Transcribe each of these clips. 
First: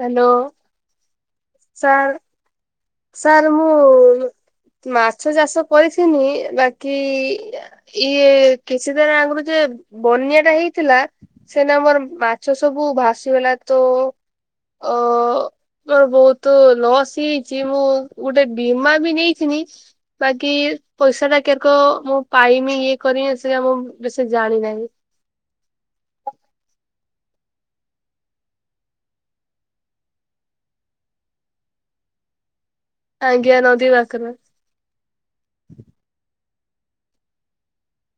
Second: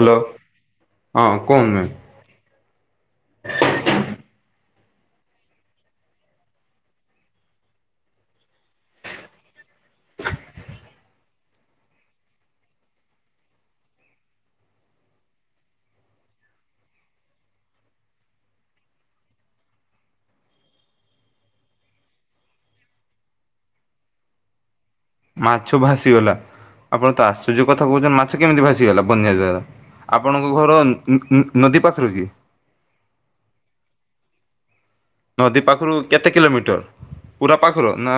Hello ହଁ କୁହନ୍ତୁ ma'am. Sir sir ମୁଁ ମାଛ ଚାଷ କରିଥିନି ବାକି ଇଏ କିଛି ଦିନ ଆଗରୁ ଯେ ବନ୍ୟା ଟା ହେଇଥିଲା ସେନାଗି ଆମର ମାଛ ସବୁ ଭାସିଗଲା ତ ଅ ମୋର ବହୁତ ଲସ୍ ହେଇ ମୁଁ ଗୋଟେ ବୀମା ବି ନେଇଥିନି ବାକି ପଇସା ଟା କେରକ ମୁଁ ପା ପାଇମିଁ ଇଏ କରିବି ସେଆ ବେସି ଜାଣିନାହିଁ। ମାଛ ଭାସିଗଲା ଆପଣ ତ ଆଶ୍ଚର୍ଯ୍ୟ କଥା କହୁଛନ୍ତି ମାଛ କେମିତି ଭାସିଗଲା ବନ୍ୟା ଦ୍ଵାରା ଆପଣଙ୍କ ଘର ନ-ନ-ନ ନଦୀ ପାଖରେ କି? ଆଜ୍ଞା ନଦୀ ପାଖରେ। ନଦୀ ପାଖରୁ କେତେ କିଲୋମିଟର ପୁରା ପାଖରୁ ନା?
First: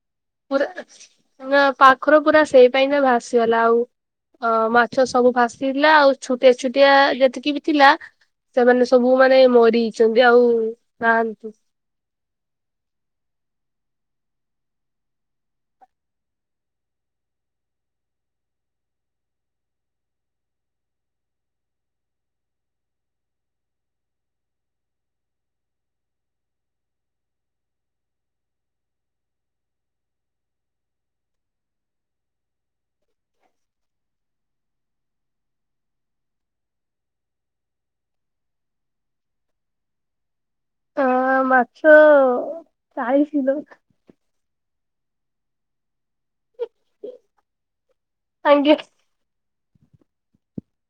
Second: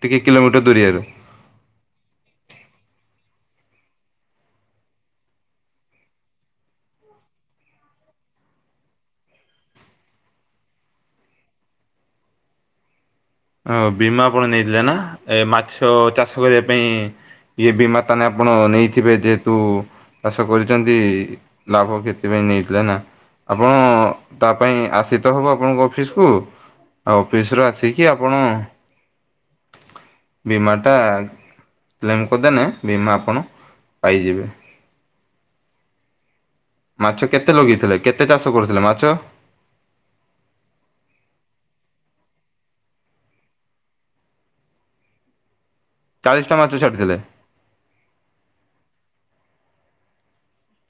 ଟିକେ କିଲୋମିଟର ପୁରା ଦୂରିଆରୁ? ନା ପାଖର ପୁରା ସେଇ ପାଇଁ ତ ଭାସିଗଲା ଆଉ ଅ ମାଛ ସବୁ ଭାସିଲା ଆଉ ଛୁଟିଆ ଛୁଟିଆ ଯେତିକି ବି ଥିଲା ସେମାନେ ସବୁ ମାନେ ମରିଛନ୍ତି ଆଉ ନାହାନ୍ତି। ହଁ ବୀମା ଆପଣ ନେଇଥିଲେ ନା ଏ ମାଛ ଚାଷ କରିବା ପାଇଁ ଇଏ ବିମା ତାହେଲେ ଆପଣ ନେଇଥିବେ ଯେହେତୁ ଚାଷ କରୁଚନ୍ତି ଲାଭ କ୍ଷତି ପାଇଁ ନେଇଥିଲେ ନା। ଆପଣ ତା ପାଇଁ ଆସି ତ ହବ ଆପଣଙ୍କ ଅଫିସକୁୁ ଆଉ ଅଫିସ ରୁ ଆସିି କି ଆପଣ ବୀମା ଟା କ୍ଲେମ କରିଦେନେ ବୀମା ଆପଣ ପାଇଯିବେ। ମାଛ କେତେ ଲଗେଇଥିଲେ କେତେ ଚାଷ କରୁଥିଲେ ମାଛ? ଆ ମାଛ ଚାଳିଶ କିଲୋ। ଚାଳିଶ ଟା ମାତ୍ର ଛାଡ଼ିଥିଲେ? ଆଜ୍ଞା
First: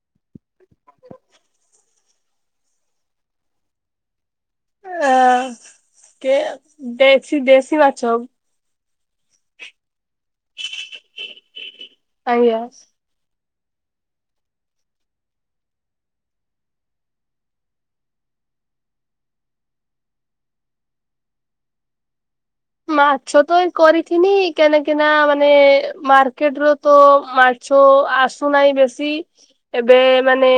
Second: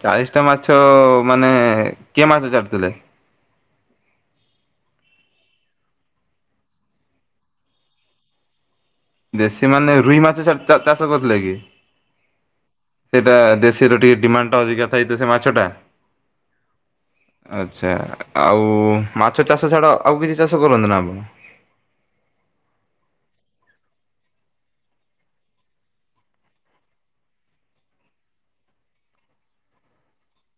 ଚାଳିଶ ଟା ମାଛ ମାନେ କିଏ ମାଛ ଛାଡ଼ିଥିଲେ? ଆ କେ ଦେଶୀ ଦେଶୀ ମାଛ। ଦେଶୀ ମାନେ ରୁହି ମାଛ ଛାଡ଼ ଚା ଚାଷ କରୁଥିଲେ କି ଆଜ୍ଞା। ସେଟା ଦେଶୀର ଟିକେ ଡିମାଣ୍ଡ ଟା ଅଧିକା ଥଏ ତ ସେ ମାଛ ଟା। ଆଚ୍ଛା ଆଉ ମାଛ ଚାଷ ଛାଡ ଆଉ କିଛି ଚାଷ କରନ୍ତି ନା ଆପଣ? [inaudible] ମାଛ ତ ଏ କରିଥିନି କେନେ କେନା ମାନେ ମାର୍କେଟ ର ତ ମାଛ ଛ ଆସୁନାହିଁ ବେଶୀ ଏବେ ମାନେ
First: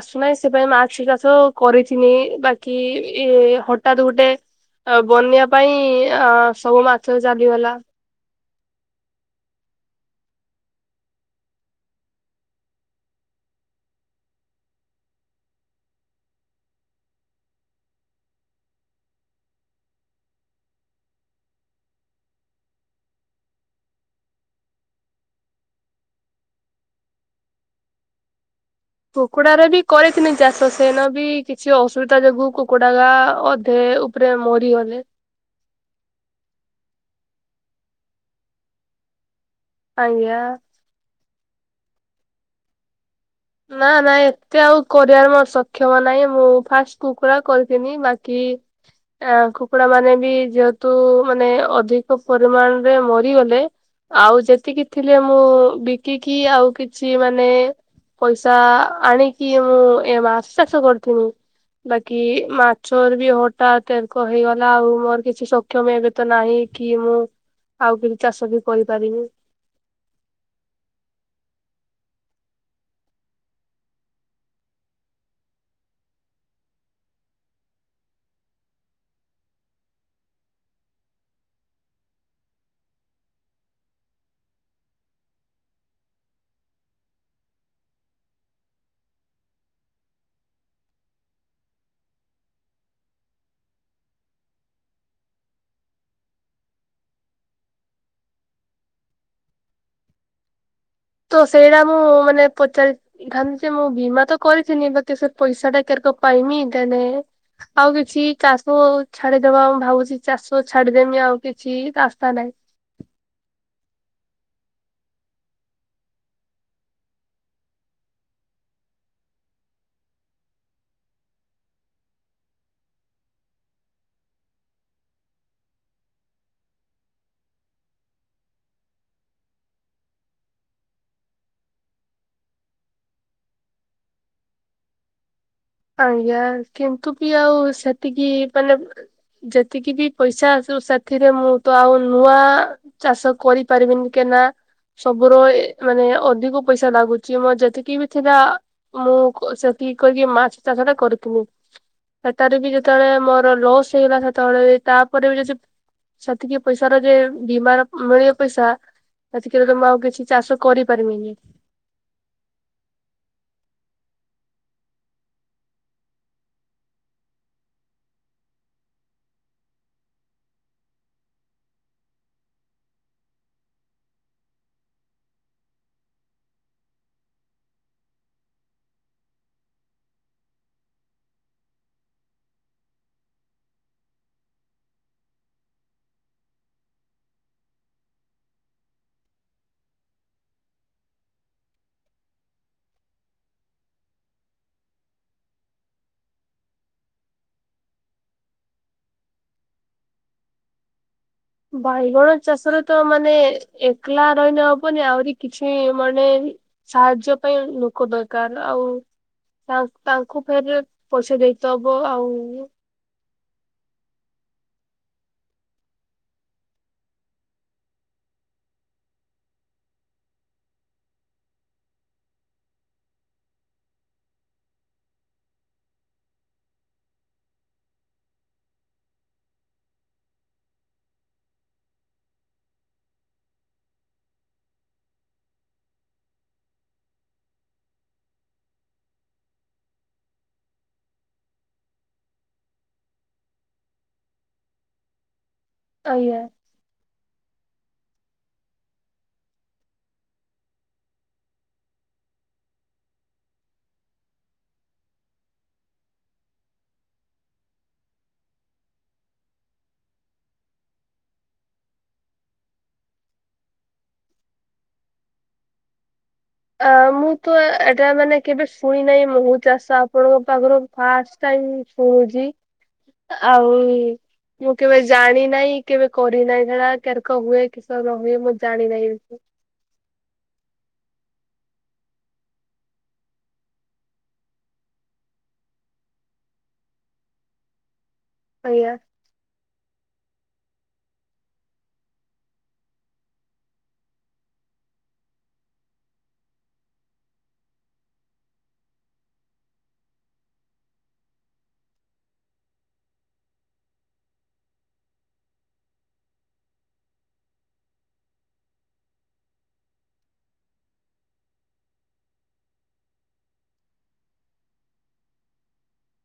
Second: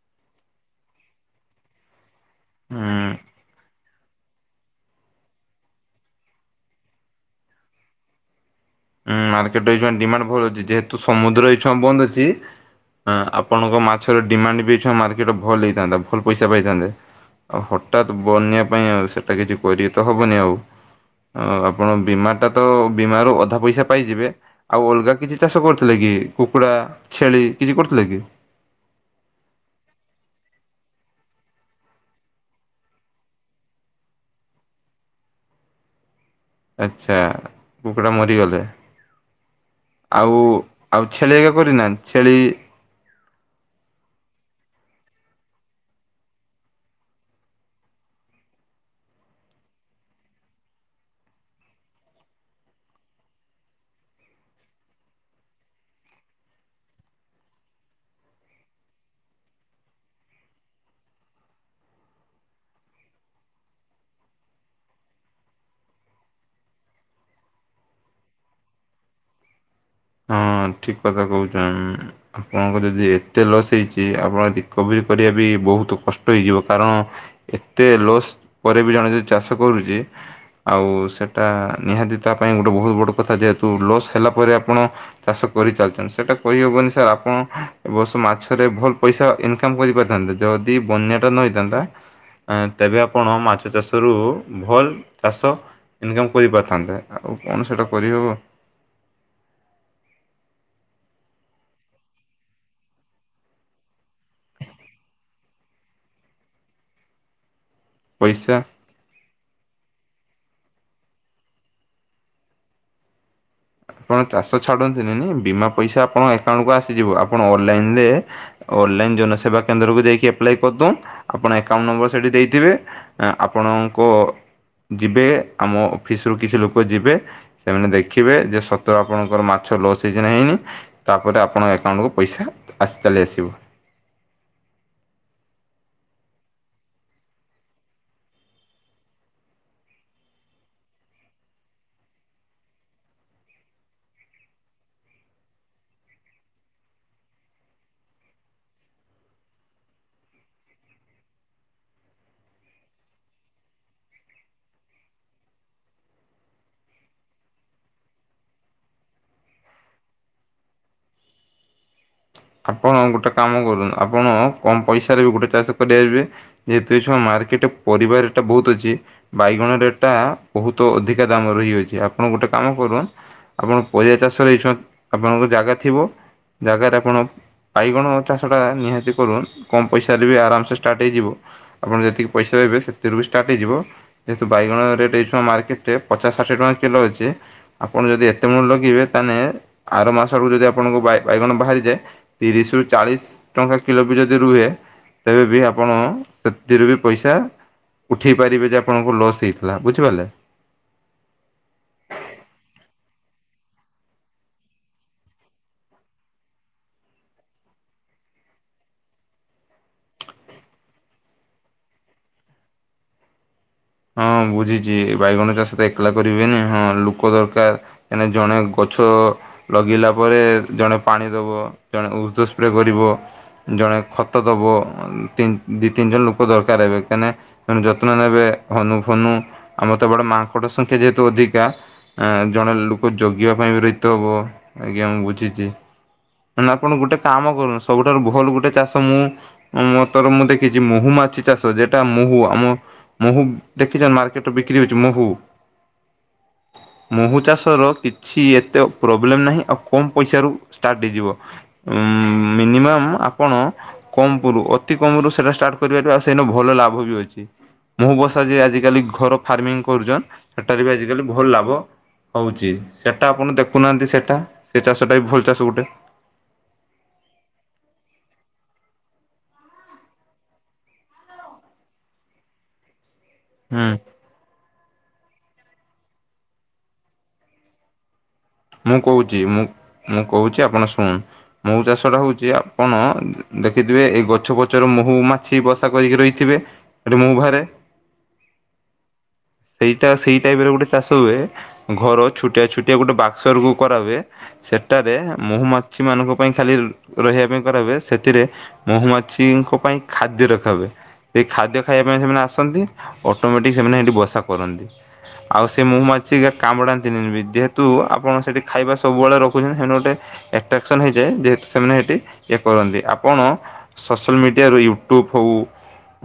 ଆସୁନାହିଁ ସେ ପାଇଁ ମାଛ ଚାଷ ତ କରିଥିନି ବାକି ହୁଁ ଇଏ ହଠାତ୍ ଗୁଟେ ବନ୍ୟା ପାଇଁ ଆଁ ସବୁ ମାଛ ଚାଲିଗଲା ଉଁ ମାର୍କେଟ ଏଇଥି ପାଇଁ ଡିମାଣ୍ଡ ଭଲ ଅଛି ଯେହେତୁ ସମୁଦ୍ର ଏଇଛୁଆ ବନ୍ଦ ଅଛି ହ ଆପଣଙ୍କ ମାଛର ଡିମାଣ୍ଡ ବି ଏଖୁନି ମାର୍କେଟ ଭଲ ହେଇଥାନ୍ତା ଭଲ ପଇସା ପାଇଥାନ୍ତେ। ଆଉ ହଠାତ୍ ବନ୍ୟା ପାଇଁ ଆଉ ସେଇଟା କିଛି କରିତ ହବନି ଆଉ ଆପଣ ବୀମା ଟା ତ ବୀମ ର ଅଧା ପଇସା ସା ପାଇଯିବେ ଆଉ ଅଲଗା କିଛି ଚାଷ କରୁଥିଲେ କି କୁକୁଡ଼ା, ଛେଳି କିଛି କରୁଥିଲେ କି? କୁକୁଡା ର ବି କରିିଥିନି ଚାଷ ସେନ ବି କିଛି ଅସୁବିଧା ଯୋଗୁ କୁକୁଡା ଗା ଅଧେ ଉପରେ ମରିଗଲେ [inaudible] ଆଛା କୁକୁଡା ମରିଗଲେ ଆଜ୍ଞା। ଆଉ ଆଉ ଛେଲି ଏଗା କରିନାହାନ୍ତି ଛେଳି ନା ନା ଏତେ ଆଉ କରିବାର ମୋର ସକ୍ଷମ ନାହିଁ ମୁଁ ଫାଷ୍ଟ କୁକୁଡ଼ା କରିଥିଲି ବାକି ହିଁ। ଆ କୁକୁଡା ମାନେ ବି ଯେହେତୁ ମାନେ ଅଧିକ ପରିମାଣ ରେ ମରିଗଲେ ଆଉ ଯେତିକି ଥିଲେ ମୁଁ ବିକିକି ଆଉ କିଛି ମାନେ ପଇସା ଆଣିକି ମୁଁ ଏ ମାଛ ଚାଷ କରିଥିନି। ବାକି ମାଛର ବି ହଠାତ୍ ଏରକ ହେଇଗଲା ଆଉ ମୋର କିଛି ସକ୍ଷମ ଏବେ ତ ନାହିଁ କି ମୁଁ ଆଉ କିଛି ଚାଷ ବି କରିପାରିବି ହଁ। ହଁ ଠିକ କଥା କହୁଛ, ଆପଣଙ୍କ ଯଦି ଏତେ ଲସ୍ ହେଇଛି ଆପଣ ରିକଭରି କରିବା ବି ବହୁତ କଷ୍ଟ ହେଇଯିବ କାରଣ ଏତେ ଲସ୍ ପରେ ବି ଜଣେ ଯଦି ଚାଷ କରୁଛି। ଆଉ ସେଟା ନିହାତି ତା ପାଇଁ ଗୋଟେ ବହୁତ ବଡ କଥା। ଯେହେତୁ ଲସ୍ ହେଲା ପରେ ଆପଣ ଚାଷ କରିଚାଲିଛନ୍ତି। ସେଟା କହିହବନି ସାର୍ ଆପଣ ଏବର୍ଷ ମାଛରେ ଭଲ ପଇସା ଇନକମ କରିପାରିଥାନ୍ତି। ଯଦି ବନ୍ୟାଟା ନହେଇଥାନ୍ତା। ତେବେ ଆପଣ ମାଛଚାଷରୁ ଭଲ ଚାଷ ଇନକମ୍ କରିପାରିଥାନ୍ତେ, ଆଉ କଣ ସେଟା କରିହେବ ତ ସେଇଟା ମୁଁ ମାନେ ପଚାରିଥାନ୍ତି ଯେ ମୁଁ ବୀମା ତ କରିିଥିନି ବାକି ସେ ପଇସାଟା କେ ପାଇମି ତାେ ଆଉ କିଛି ପଇସା ଚାଷ ଛାଡିଦବା ମୁ ଭାବୁଛି। ଚାଷ ଛାଡଦେମି ଆଉ କିଛି ଆଶା ନାହିଁ। ଆପଣ ଚାଷ ଛାଡନ୍ତୁନି ବୀମା ପଇସା ଆପଣଙ୍କ ଆକାଉଣ୍ଟକୁ ଆସିଯିବ ଆପଣ ଅନ୍ଲାଇନରେ ଅନଲାଇନ୍ ଜନସେବା କେନ୍ଦ୍ରକୁ ଯାଇକି ଆପ୍ଲାଏ କରିଦବୁ ଆପଣ ଆକାଉଣ୍ଟ ନମ୍ବର ସେଠି ଦେଇଥିବେ ଆପଣ ଯିବେ, ଆମ ଅଫିସରୁ କିଛି ଲୋକ ଯିବେ ସେମାନେ ଦେଖିବେ ଯେ ଆପଣଙ୍କର ମାଛ ଲସ ହେଇଚି ନା ହେଇନି ତାପରେ ଆପଣଙ୍କ ଆକାଉଣ୍ଟକୁ ପଇସା ଚାଲି ଆସିବ। [unintelligible] ଆଜ୍ଞା କିନ୍ତୁ ବି ଆଉ ସେତିକି ମାନେ ଯେତିକି ବି ପଇସା ଆସିବ ସେଥିରେ ମୁଁ ତ ଆଉ ନୂଆ ଚାଷ କରିପାରିବିନି କେ ନା। ସବୁର ମାନେ ଅଧିକ ପଇସା ଲାଗୁଛି ମୋର ଯେତିକି ବି ଥିଲା ମୁଁ କି କରିକି ମାଛଚାଷଟା କରୁଥିଲି। ସେଟାରେ ବି ଯେତେବେଳେ ମୋର ଲସ୍ ହେଇଗଲା ସେତେବେଳେ ତାପରେ ବି ଯଦି ସେତିକି ପଇସାର ଯେ ବୀମାର ମିଳିବ ପଇସା ଏତିିକରେ ତ ମୁଁ ଆଉ କିଛି ଚାଷ କରିପାରିବିନି। ଆପଣ ଗୋଟେ କାମ କରନ୍ତୁ ଆପଣ କମ ପଇସାରେ ବି ଗୋଟେ ଚାଷ କରିପାରିବେ ଯେହେତୁ ଏ ଛୁଆ ମା ପରିବା ରେଟ ବହୁତ ଅଛି, ବାଇଗଣ ରେଟଟା ବହୁତ ଅଧିକା ଦାମ ରହିଯାଉଛି ଆପଣଙ୍କର ଗୋଟେ କାମ କର ଆପଣ ପରିବା ଚାଷରେ ହେଇ ଆପଣଙ୍କ ଜାଗା ଥିବ ଜାଗାରେ ଆପଣ ବାଇଗଣ ଚାଷଟା ନିହାତି କରୁ କମ ପଇସାରେ ବି ଆରାମସେ ଷ୍ଟାର୍ଟ ହେଇଯିବ ଆପଣ ଯେତିକି ପଇସା ପାଇବେ ସେଥିରୁ ବି ଷ୍ଟାର୍ଟ ହେଇଯିବ ଯେହେତୁ ବାଇଗଣ ରେଟ୍ ଏଇକ୍ଷିଣା ମାର୍କେଟ ରେ ପଚାଶ ଷାଠିଏ ଟଙ୍କା କିଲୋ ଅଛି। ଆପଣ ଯଦି ଏତେ ମୂଳ ଲଗେଇବେ ତାହେଲେ ଆର ମାସ ଆଡ଼କୁ ଯଦି ଆପଣଙ୍କ ବାଇଗଣ ବାହାରିଯାଏ। ତିରିଶରୁ ଚାଳିଶ ଟଙ୍କା କିଲୋ ବି ଯଦି ରୁହେ। ତେବେ ବି ଆପଣ ସେଥିରୁ ବି ପଇସା ଉଠେଇ ପାରିବେ ଯେ ଆପଣଙ୍କୁ ଲସ୍ ହେଇଥିଲା ବୁଝିପାରିଲେ। ବାଇଗଣ ଚାଷରେ ତ ମାନେ ଏକଲା ରହିନ ହବନି ଆହୁରି କିଛି ମାନେ ସାହାଯ୍ୟ ପାଇଁ ଲୋକ ଦରକାର ଆଉ ତାଙ୍କୁ ଫେର ପଇସା ଦେଇଥବ ଆଉ ହଁ ବୁଝିଛି ବାଇଗଣ ଚାଷ ତ ଏକଲା କରିବେନି ହଁ ଲୋକ ଦରକାର ଜଣେ ଗଛ ଗଛ ଲଗେଇଲା ପରେ ଜଣେ ପାଣି ଦବ ଜଣେ ଉର୍ଦ୍ଧ ସ୍ପ୍ରେ କରିବ। ଜଣେ ଖତ ଦବ ଦି ତିନି ଜଣ ଲୋକ ଦରକାର ହେବେ କାହିଁକ ଯତ୍ନ ନେବେ। ହନୁ ଫନୁ ଆମର ତ ବଡ ମାଙ୍କଡ ସଂଖ୍ୟା ଯେହେତୁ ଅଧିକା, ଆ ଜଣେ ଲୋକ ଜଗିବା ପାଇଁ ବି ରହିତେ ହବ ଆଜ୍ଞା ମୁଁ ବୁଝିଛି। ନା ଆପଣ ଗୋଟେ କାମ କରୁନ ସବୁଠାରୁ ଭଲ ଗୋଟେ ଚାଷ ମୁଁ ମ ତର ମୁଁ ଦେଖିଛି ମହୁମା ମାଛିଚାଷ ଯେଟା ମହୁ ଆମ ମହୁ ଦେଖିଛ ମାର୍କେଟରେ ବିକ୍ରି ହଉଛି ମହୁ ମହୁ ଆଜ୍ଞା ଚାଷ। ମହୁଚାଷ ର କିଛି ଏତେ ପ୍ରୋବ୍ଲେମ ନାହଁ ଆଉ କମ ପଇସାରୁ ଷ୍ଟାର୍ଟ ହେଇଯିବ। ମିନିମମ ଆପଣ କମ ଅତି କମରୁ ସେଇଟା ଷ୍ଟାର୍ଟ କରିପାରିବେ। ଆଉ ସେଇଟା ଭଲ ଲାଭ ବି ଅଛି। ମୁଁ ବସା ଯେ ଆଜିକାଲି ଘର ଫାର୍ମିଂ କରୁଛନ୍ ସେଟାରେ ବି ଆଜିକାଲି ଭଲ ଲାଭ। ହଉଛି ସେଟା ଆପଣ ଦେଖୁନାହାନ୍ତି ସେଟା ସେ ଚାଷଟା ବି ଭଲ ଚାଷ ଗୋଟେ। ଅ ମୁଁ ତ ଏଟା ମାନେ କେବେ ଶୁଣି ନାହିଁ ମହୁ ଚାଷ ଆପଣଙ୍କ ପାଖରୁ ଫାଷ୍ଟ ଶୁଣୁଛି। ଆ ଆଉ ମୁଁ କେବେ ଜାଣି ନାହିଁ କେବେ କରିନାହିଁ ସେ କୋରକ ହୁଏ କିହ ମୁଁ କହୁଛି ମୁଁ ମୁଁ କହୁଛି ଆପଣ ଶୁଣ ମହୁ ଚାଷ ଟା ହଉଛି ଆପଣ ଦେଖିଥିବେ ଏଇ ଗଛ ପଛରୁ ମହୁ ମାଛି ବସା କରିକି ରହିଥିବେ। ମୁ ଭାରେ ଆଜ୍ଞା। ସେଇଟା ସେଇ ଟାଇପରେ ଗୋଟେ ଚାଷ ହୁଏ ଘର ଛୋଟିଆ ଛୋଟିଆ ଗୋଟେ ବାକ୍ସର କ କରା ହୁଏ ସେଟାରେ ମହୁମାଛି ମାନଙ୍କ ପାଇଁ ଖାଲି ରହିବା ପାଇଁ କରା ହଏ ସେଥିରେ ମହୁମାଛିଙ୍କ। ପାଇଁ ଖାଦ୍ୟ ରଖାହୁଏ ସେ ଖାଦ୍ୟ ଖାଇବା ପାଇଁ ସେମାନେ ଆସନ୍ତି ଅଟୋମେଟିକ ସେମାନେ ସେଠି ବସା କ କରନ୍ତି ଆଉ ସେ ମହୁ ମାଛି ଏକା କାମୁଡ଼ାନ୍ତିନି ବି ଯେହେତୁ ଆପଣ ଖାଇବା ସବୁବେଳେ ରଖୁ ସେମାନେ ଗୋଟେ ଆଟ୍ରାକ୍ସନ ହେଇଯାଏ ଯେହେତୁ ସେମାନେ ସେଠି ଏ କରନ୍ତି ଆପଣ ସୋସିଆଲ ମିଡି ଡିଆ ରୁ ୟୁ ଟ୍ୟୁବ୍ ହଉ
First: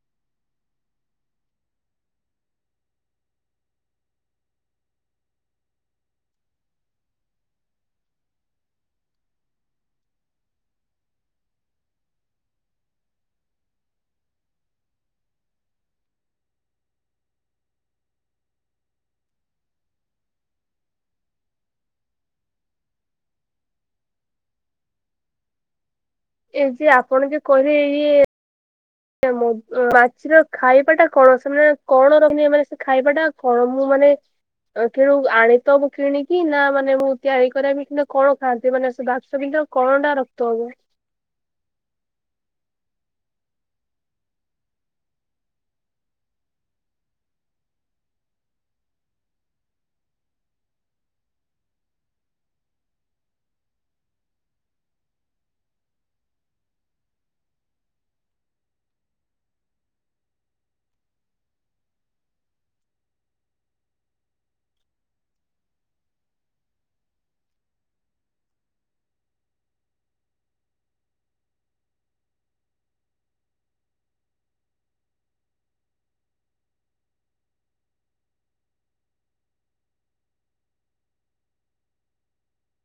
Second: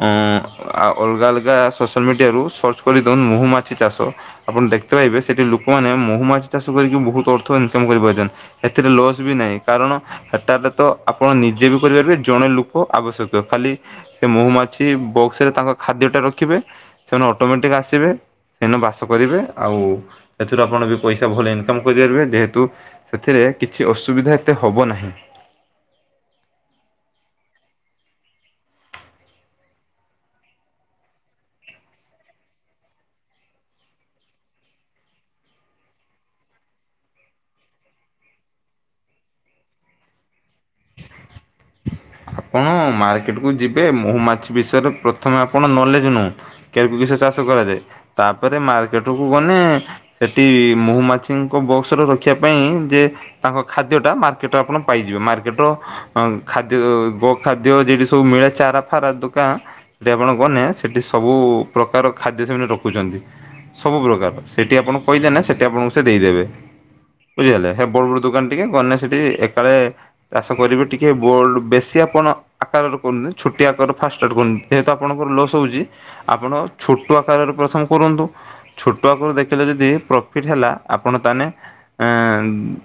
ଆଁ ଆଉ ଅଲଗା ଆଲାଗ ସୋସିଆଲ ମିଡିଆ ରୁ ସର୍ଚ୍ଚ ନ ମହୁ ମାଛି ଚାଷ ଆପଣ ଦେଖିତେ ପାଇବେ ସେଠି ଲୋକମାନେ ମହୁମାଛି ଚାଷ କରିକି ବହୁ ଅର୍ଥ ଇନ ପାରୁଛନ୍ତି ଏଥିରେ ଲସ୍ ବି ନାହିଁ କାରଣ ଏଟାରେ ତ ଆପଣ ନିଜେ ବି କରିପାରିବେ ଜଣେ ଲୁକ। ଆବଶ୍ୟକ ଖାଲି ସେ ମହୁମାଛି ବକ୍ସ ରେ ତାଙ୍କ ଖାଦ୍ୟ ଟା ରଖିବେ ସେମାନେ ଅଟୋମେଟିକ ଆ ଆସିବେ ସେନ ବାସ କରିବେ ଆଉ ସେଥିରୁ ଆପଣ ବି ପଇସା ଭଲ ଇନକମ୍ କରିପାରିବେ ଯେହେତୁ ସେଥିରେ କିଛି ଅସୁବିଧା ଏତେ ହବ ନାହିଁ। ଏ ଯେ ଆପଣ ଜେ କରିଏ ଇଏ ମ ମାଛିର ଖାଇବା ଟା କଣ ସେମାନେ କଣ ରଖିନେ ମାନେ ସେ ଖାଇବା ଟା କଣ ମୁଁ ମା [unintelligible] କିଣୁ ଆଣିତ ମୁଁ କିଣିକି ନା ମାନେ ମୁଁ ତିଆରି କରିବି କି କଣ ଖାଆନ୍ତି ମାନେ ସେ ବାକ୍ସ ବି କଣ୍ଟା ରଖିତେ ହବ। ଆପଣ ମାର୍କେଟ କୁ ଯିବେ ମହୁ ମାଛି ବିଷୟରେ ପ୍ରଥମେ ଆପଣ ନଲେଜ ନୁ କେ। [unintelligible] ଚାଷ କରାଯାଏ ତାପରେ ମାର୍କେଟ କୁ ଗନେ ସେଠି ମହୁମାଛିଙ୍କ ବକ୍ସ ରେ ରଖି ପାଇଁ ଯେ ତାଙ୍କ ଖାଦ୍ୟ ଟା ମାର୍କେଟରେ ଆପଣ ପାଇଯିବେ ମାର୍କେଟ। ଖାଦ୍ୟ ଗୋ ଖାଦ୍ୟ ଯଉଠି ସବୁ ମିଳେ ଚାରା ଫାରା ଦୋକା ସେଠି ଆପଣ ଗନେ ସେଠି ସ ସବୁ ପ୍ରକାର ଖାଦ୍ୟ ସେମାନେ ରଖୁଚନ୍ତି। ସବୁ ପ୍ରକାର ସେଠି ଆପଣଙ୍କୁ କହିଦେ ନା ସେଠି ଆପଣଙ୍କୁ ସେ ଦେଇଦେବେ। ବୁଝିଗଲେ ହେ ବଡ଼ ବଡ଼ ଦୋକାନ ଟିକେ ଗନେ ସେଠି ଏକାଳେ ଚାଷ କରିବି ଟି କେ ବୋଲ୍ଡ ବେଶୀ ଆପଣ ଆକାରରେ କରୁନି ଛୋଟି ଆ କର ଫାଷ୍ଟ ଷ୍ଟାର୍ଟ କରୁନ୍ତି ଯେହେତୁ ଆପଣଙ୍କର ଲସ୍ ହଉଛି। ଆପଣ ଛୋଟ ଆକାରରେ ପ୍ରଥମେ କରନ୍ତୁ ଛୋଟ ଆକାର ଦେଖିଲେ ଯଦି ପ୍ରଫିଟ୍ ହେଲା ଆ ଆପଣ ତାହେନେ ଆଁ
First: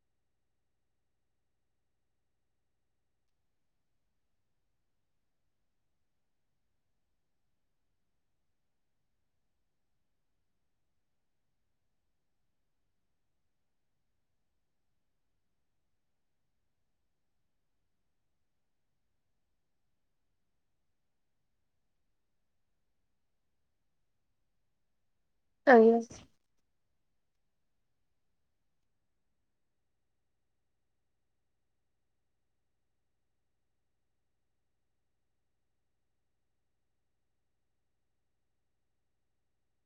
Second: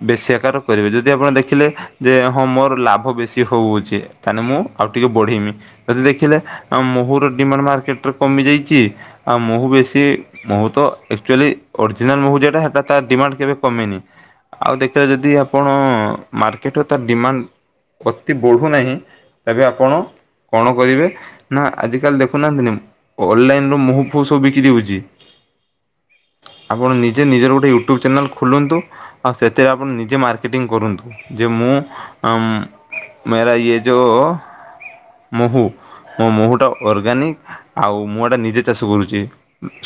ବେଶି ଆକାର କରିବେ ଯଦି ଆପଣ ଦେଖିଲେ ଯେ ହଁ ମୋର ଲା ଭ ବେଶୀ ହଉଛି ତାହେନେ ମୁଁ ଆଉ ଟିକେ ବଢିମି ଯଦି ଦେଖିଲେ ମହୁ ଡିମାଣ୍ଡ ମାର୍କେଟ ରେ। କମି ଯାଇଛି ଆଉ ମହୁ ବେଶୀ ମହୁ ତ ଏକଚୁଆଲି ଅରିଜିନାଲ ମହୁ ଯେଟା ହେଟା ତା ଡିମାଣ୍ଡ କେବେ କମେନି ଆଉ ଦେଖିବା ଯଦି ଆପଣ ମାର୍କେଟରେ ତାର ଡିମାଣ୍ଡ ଅତି ବଢ଼ୁନାହିଁ ତେବେ ଆପଣ କଣ କରିବେ ନା ଆଜିିକାଲି ଦେଖୁନାହାନ୍ତି ନା ଅନଲାଇନ ରୁ ମହୁ ଫୁହ ସବୁ ବିକ୍ରି ହଉଛି। ଆଜ୍ଞା। ଆପଣ ନିଜେ ନିଜର ଗୋଟେ ୟୁଟ୍ୟୁବ ଚ୍ୟାନେଲ୍ ଖୋଲନ୍ତୁ ଆଉ ସେଥିରେ ଆପଣ ନିଜେ ମାର୍କେଟିଂ କରନ୍ତୁ ଯେ ମୁଁ ଅଁ ମେରା ୟେ ଯୋ ମହୁ ମୋ ମହୁ ଟା ଅର୍ଗାନିକ ଆଉ ମୁଁ ଜଟା ନିଜେ ଚାଷ କରୁଛି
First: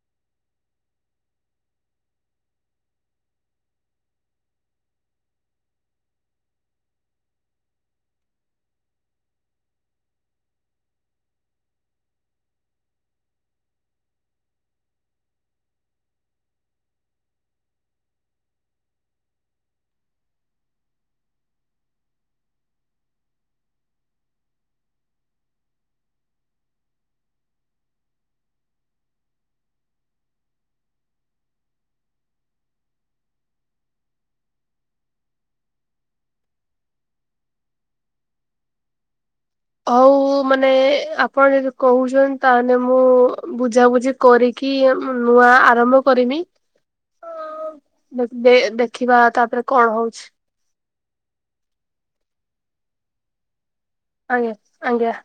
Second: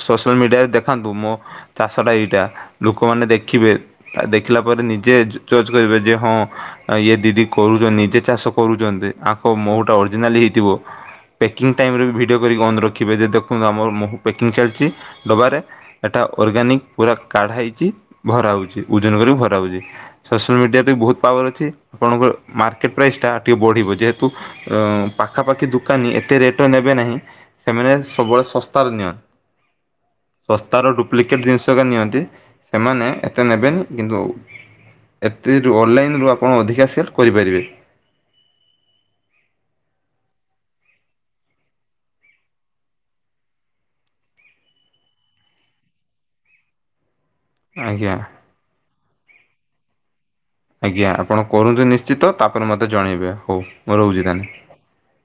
ସ ସାଲ ମିଡିଆରେ ଦେଖାନ୍ତୁ ମୋ ଚାଷଟା ଏଇଟା ଲୋକମାନେ ଦେଖିବେ ଦେଖିଲା ପରେ ନିଜେ ଜଜ କରିବେ ଯେ ହଁ ଇଏ ଦିଦି କରୁଛନ୍ତି ନିଜେ ଚାଷ କରୁଛନ୍ତି ଆଙ୍କ ମ ଅରିଜିନାଲି ହେଇଥିବ। ପ୍ୟାକିଂ ଟାଇମ ରେ ବି ଭିଡିଓ କରିକି ଅନ ରଖିବେ ଯଦି ଦେଖନ୍ତୁ ଆମର ମହୁ ପ୍ୟାକିଂ ଚାଲିଛି ଡବା ରେ ଏଟା ଅର୍ଗାନିକ ପୁରା କାଢା ହେଇଛି ଭରା ହଉଛି ଓଜନ କରି ଭରା ହଉଛି ସୋସିଆଲ ମିଡିଆରେ ବହୁତ ପାୱାର ଅଛି ଆପଣଙ୍କର ମାର୍କେଟ ପ୍ରାଇସ୍ ଟା ଟିକେ ବଢିବ ଯେହେତୁ ଅ ପାଖାପାଖି ଦୋକାନୀ ଏତେ ରେଟ ନେବେ ନାହିଁ ସେମାନେ ସବୁବେଳେ ଶସ୍ତାରେ ନିଅ। ଶସ୍ତାର ଡୁପ୍ଲିକେଟ୍ ଜିନିଷ ଏକା ନିଅନ୍ତି ସେମାନେ ଏତେ ନେବେନି କିନ୍ତୁ। ଏତିରୁ ଅନଲାଇନ ରୁ ଆପଣ ଅଧିକା ସେଲ କରିପାରିବେ। ହଉ ମାନେ ଆପଣ ଯଦି କହୁଛନ୍ତି ତାହେନେ ମୁଁ ବୁଝାବୁଝି କରିକି। ନୂଆ ଆରମ୍ଭ କରିମି। ଆଜ୍ଞା। ଦେ ଦେଖିବା ତାପରେ କଣ ହଉଛି। ଆଜ୍ଞା ଆପଣ କରନ୍ତୁ ନିଶ୍ଚିତ ତାପରେ ମତେ ଜଣେଇବେ ହଉ। ରହୁଛି ତାହେଲେ। ଆଜ୍ଞା ଆଜ୍ଞା।